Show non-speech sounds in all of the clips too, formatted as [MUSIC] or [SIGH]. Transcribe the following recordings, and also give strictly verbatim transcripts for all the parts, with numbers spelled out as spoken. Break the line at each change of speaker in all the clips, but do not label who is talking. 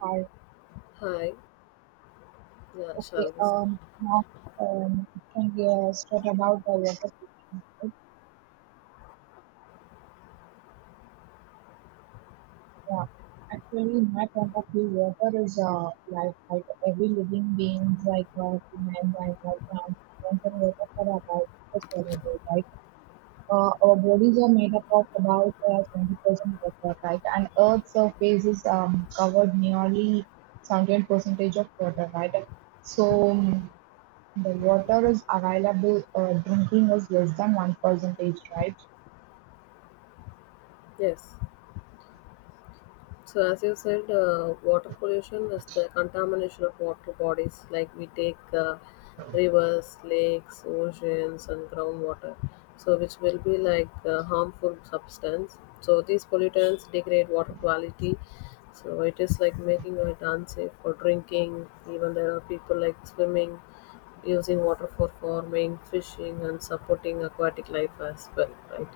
Hi.
Hi, yeah,
Okay,
shall we?
um, now, um, can we uh, start about the water pollution? Right? Yeah. Actually, in my point of view, water is uh, life, like every living being, like uh, human, like our plants, depends on water for about the survival, right? Uh, our bodies are made up of about uh, seventy percent water, right? And Earth's surface is um, covered nearly seventy percent of water, right? So, the water is available, uh, drinking is less than one percent, right?
Yes. So as you said, uh, water pollution is the contamination of water bodies. Like we take uh, rivers, lakes, oceans, and groundwater. So which will be like uh, harmful substance. So these pollutants degrade water quality. So it is like making it unsafe for drinking. Even there are people like swimming, using water for farming, fishing, and supporting aquatic life as well, right?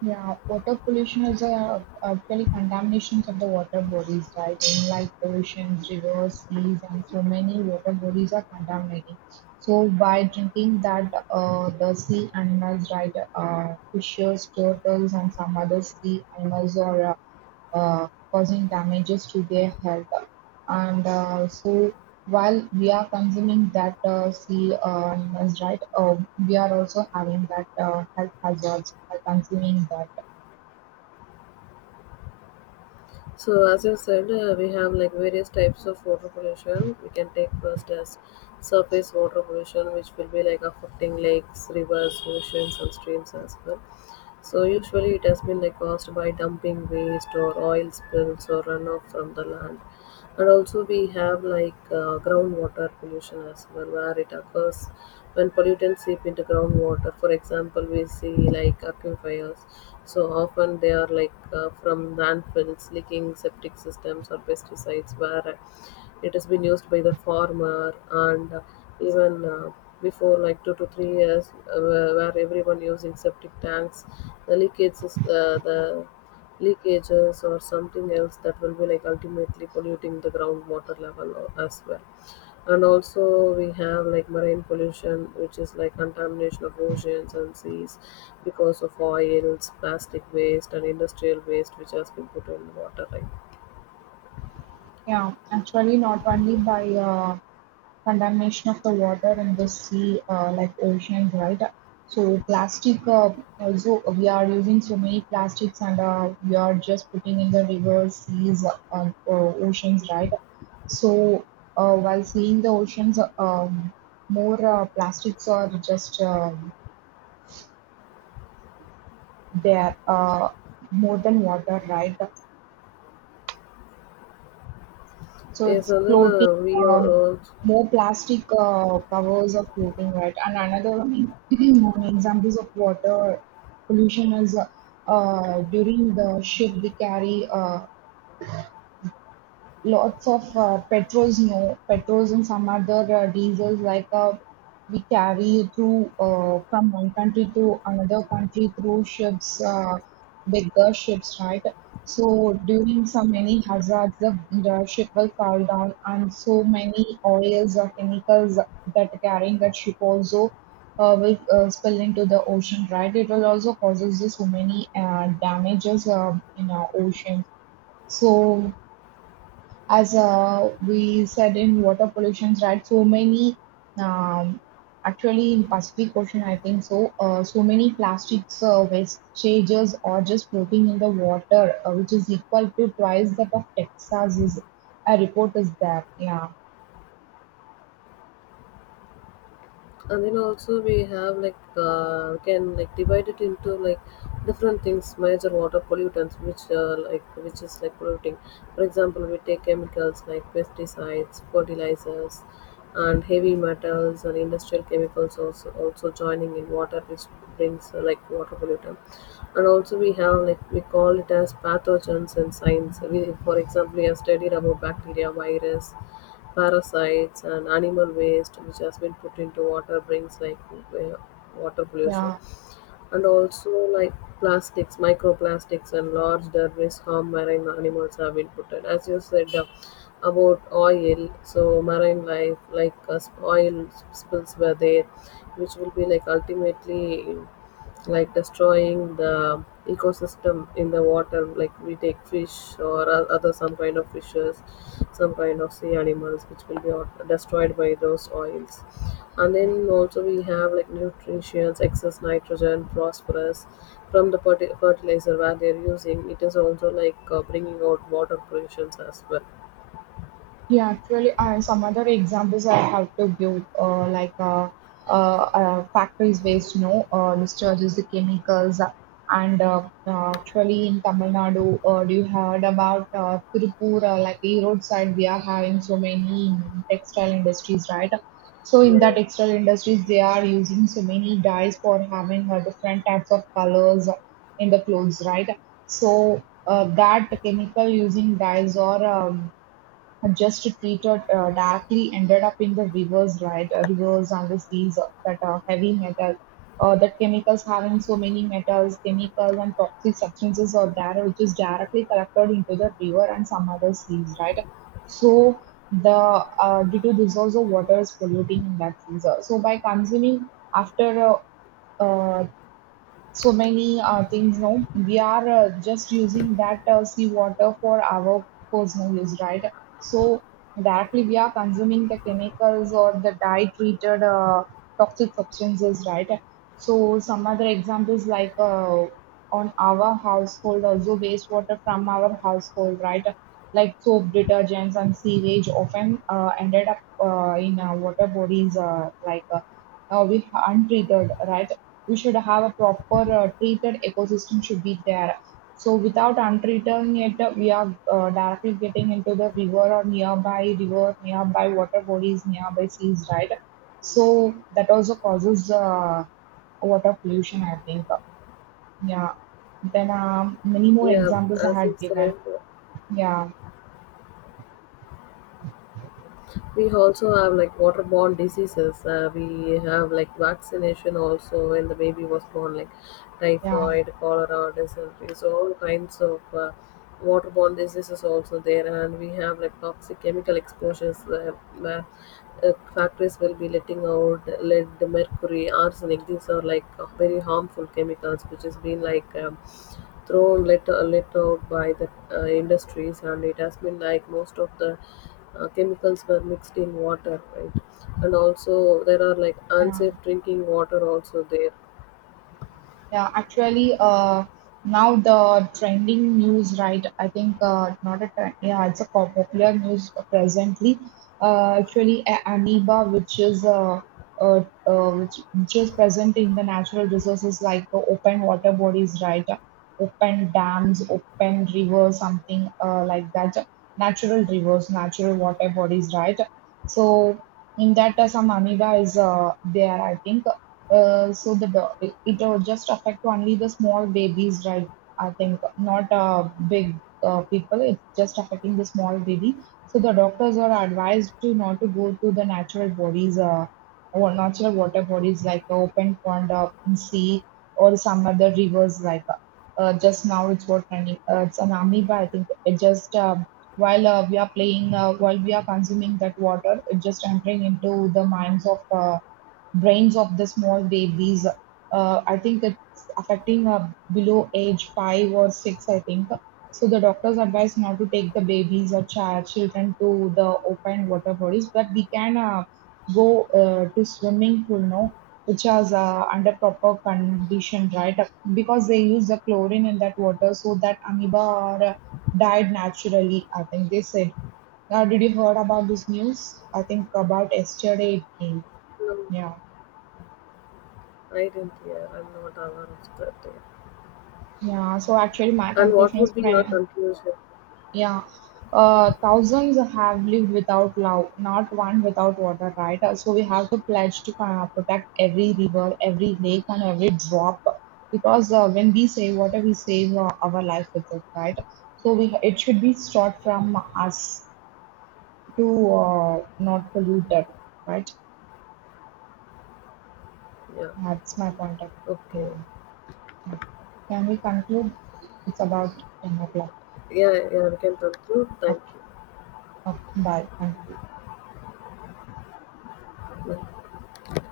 Yeah, water pollution is uh, actually contaminations of the water bodies, right? In like oceans, rivers, seas, and so many water bodies are contaminating. So by drinking that, uh, the sea animals, right? Uh, fishes, turtles, and some other sea animals are uh, uh, causing damages to their health. And uh, so, while we are consuming that uh, sea uh, animals, right, uh, we are also having that uh, health hazards by consuming that.
So as you said, uh, we have like various types of water pollution. We can take first as surface water pollution, which will be like affecting lakes, rivers, oceans, and streams as well. So usually it has been like caused by dumping waste or oil spills or runoff from the land, and also we have like uh, groundwater pollution as well, where it occurs when pollutants seep into groundwater. For example, we see like aquifers, so often they are like uh, from landfills, leaking septic systems, or pesticides where it has been used by the farmer. And uh, even uh, before like two to three years, uh, where where everyone using septic tanks, the leakage is uh, the leakages or something else, that will be like ultimately polluting the groundwater level o- as well. And also we have like marine pollution, which is like contamination of oceans and seas because of oils, plastic waste, and industrial waste which has been put in water, right?
Yeah, actually, not only by uh, contamination of the water in the sea, uh, like oceans, right? So plastic uh, also we are using so many plastics and uh, we are just putting in the rivers, seas, uh, uh, oceans, right? So uh, while seeing the oceans, uh, um, more uh, plastics are just um there, uh, more than water, right? So
yes
it's
and then
floating,
uh, we are
um,
also
more plastic uh, covers are floating, right? And another one, [CLEARS THROAT] one examples of water pollution is uh, uh, during the ship we carry uh, lots of uh, petrols, no petrols and some other uh, diesels like uh, we carry through uh, from one country to another country through ships, uh, bigger ships, right? So during so many hazards, the, the ship will fall down, and so many oils or chemicals that carrying that ship also uh, will uh, spill into the ocean, right? It will also causes so many uh, damages uh, in our ocean. So as uh, we said in water pollutions, right? So many, um, actually in Pacific Ocean, I think so. Uh, so many plastics uh, wastages are just floating in the water, uh, which is equal to twice that of Texas. Is a report is there? Yeah,
and then also we have like uh, we can like divide it into like different things, major water pollutants which uh, like which is like polluting. For example, we take chemicals like pesticides, fertilizers, and heavy metals, and industrial chemicals also also joining in water, which brings uh, like water pollutant. And also we have like, we call it as pathogens in science. We, for example, we have studied about bacteria, virus, parasites, and animal waste which has been put into water, brings like wa- water pollution.
yeah.
And also like plastics, microplastics, and large debris harm marine animals, have been put in. As you said, uh, about oil, so marine life, like uh, oil spills were there, which will be like ultimately like destroying the ecosystem in the water. Like we take fish or o- other some kind of fishes, some kind of sea animals which will be au- destroyed by those oils. And then also we have like nutrients, excess nitrogen, phosphorus, from the ferti- fertilizer where they're using, it is also like uh, bringing out water pollutions as well.
Yeah, actually, uh, some other examples I have to give, uh, like uh, uh, uh, factories waste, no, uh, discharges the chemicals, uh, and uh, uh, actually in Tamil Nadu, uh, you heard about uh, Tirupur, uh, like the roadside, we are having so many textile industries, right? So in the
Yeah.
textile industries, they are using so many dyes for having uh, different types of colors in the clothes, right? So uh, that chemical using dyes or um, uh, just treated uh, directly ended up in the rivers, right? Uh, Rivers and the seas uh, that are heavy metal. Uh, that chemicals having so many metals, chemicals and toxic substances are there, which is directly collected into the river and some other seas, right? So the uh, due to this also water is polluting in that seas. Uh, So by consuming after uh, uh, so many uh, things no we are uh, just using that uh, sea water for our personal use, right? So directly we are consuming the chemicals or the dye treated uh, toxic substances, right? So some other examples like uh, on our household also wastewater from our household, right? Like soap detergents and sewage often uh, ended up uh, in uh, water bodies uh, like uh, uh, we aren't treated, right? We should have a proper uh, treated ecosystem should be there. So without untreating it, uh, we are uh, directly getting into the river or nearby river, nearby water bodies, nearby seas, right? So that also causes uh, water pollution, I think. Yeah. Then um, many more
Yeah,
examples I
as you
had
said,
given. Yeah,
we also have like waterborne diseases. Uh, we have like vaccination also when the baby was born, like
yeah,
typhoid, cholera, dysentery, so all kinds of uh, waterborne diseases also there. And we have like toxic chemical exposures, uh, where uh, factories will be letting out lead, mercury, arsenic. These are like very harmful chemicals which has been like, um, though little, let out by the uh, industries, and it has been like most of the uh, chemicals were mixed in water, right? And also there are like
yeah.
unsafe drinking water also there.
Yeah, actually, uh, now the trending news, right? I think uh, not a trend, yeah, it's a pop- popular news presently. Uh, actually, a- amoeba, which is uh, uh, uh, which, which is present in the natural resources like the open water bodies, right? Open dams, open rivers, something uh, like that. Natural rivers, natural water bodies, right? So in that, uh, some amoeba is uh, there, I think uh, so the do- it, it will just affect only the small babies, right? I think not uh, big uh, people. It's just affecting the small baby. So the doctors are advised to not to go to the natural bodies, uh, or natural water bodies like open pond, uh, sea, or some other rivers. Like uh, uh, just now, it's what running. Uh, it's an amoeba. I think it just um while uh, we are playing, uh, while we are consuming that water, it just entering into the minds of. Uh, brains of the small babies. Uh, I think it's affecting uh, below age five or six, I think. So the doctors advise not to take the babies or child, children to the open water bodies, but we can uh, go uh, to swimming pool no, which is uh, under proper condition, right? Because they use the chlorine in that water so that amoeba are, uh, died naturally, I think they said. Now, did you heard about this news? I think about yesterday it came.
No,
Yeah.
I didn't hear, I'm not aware of that there.
Yeah, so actually, my
And what
conclusion is,
would be your
fri-
conclusion?
yeah, uh, thousands have lived without love, not one without water, right? Uh, so we have to pledge to uh, protect every river, every lake, and every drop, because uh, when we save water, we save uh, our life with it, right? So we it should be start from us to uh, not pollute it, right?
Yeah.
That's my point of view.
Okay.
Yeah. Can we conclude? It's about ten o'clock.
Yeah, yeah, we can conclude. Thank
Okay.
you.
Okay. Bye. Thank you.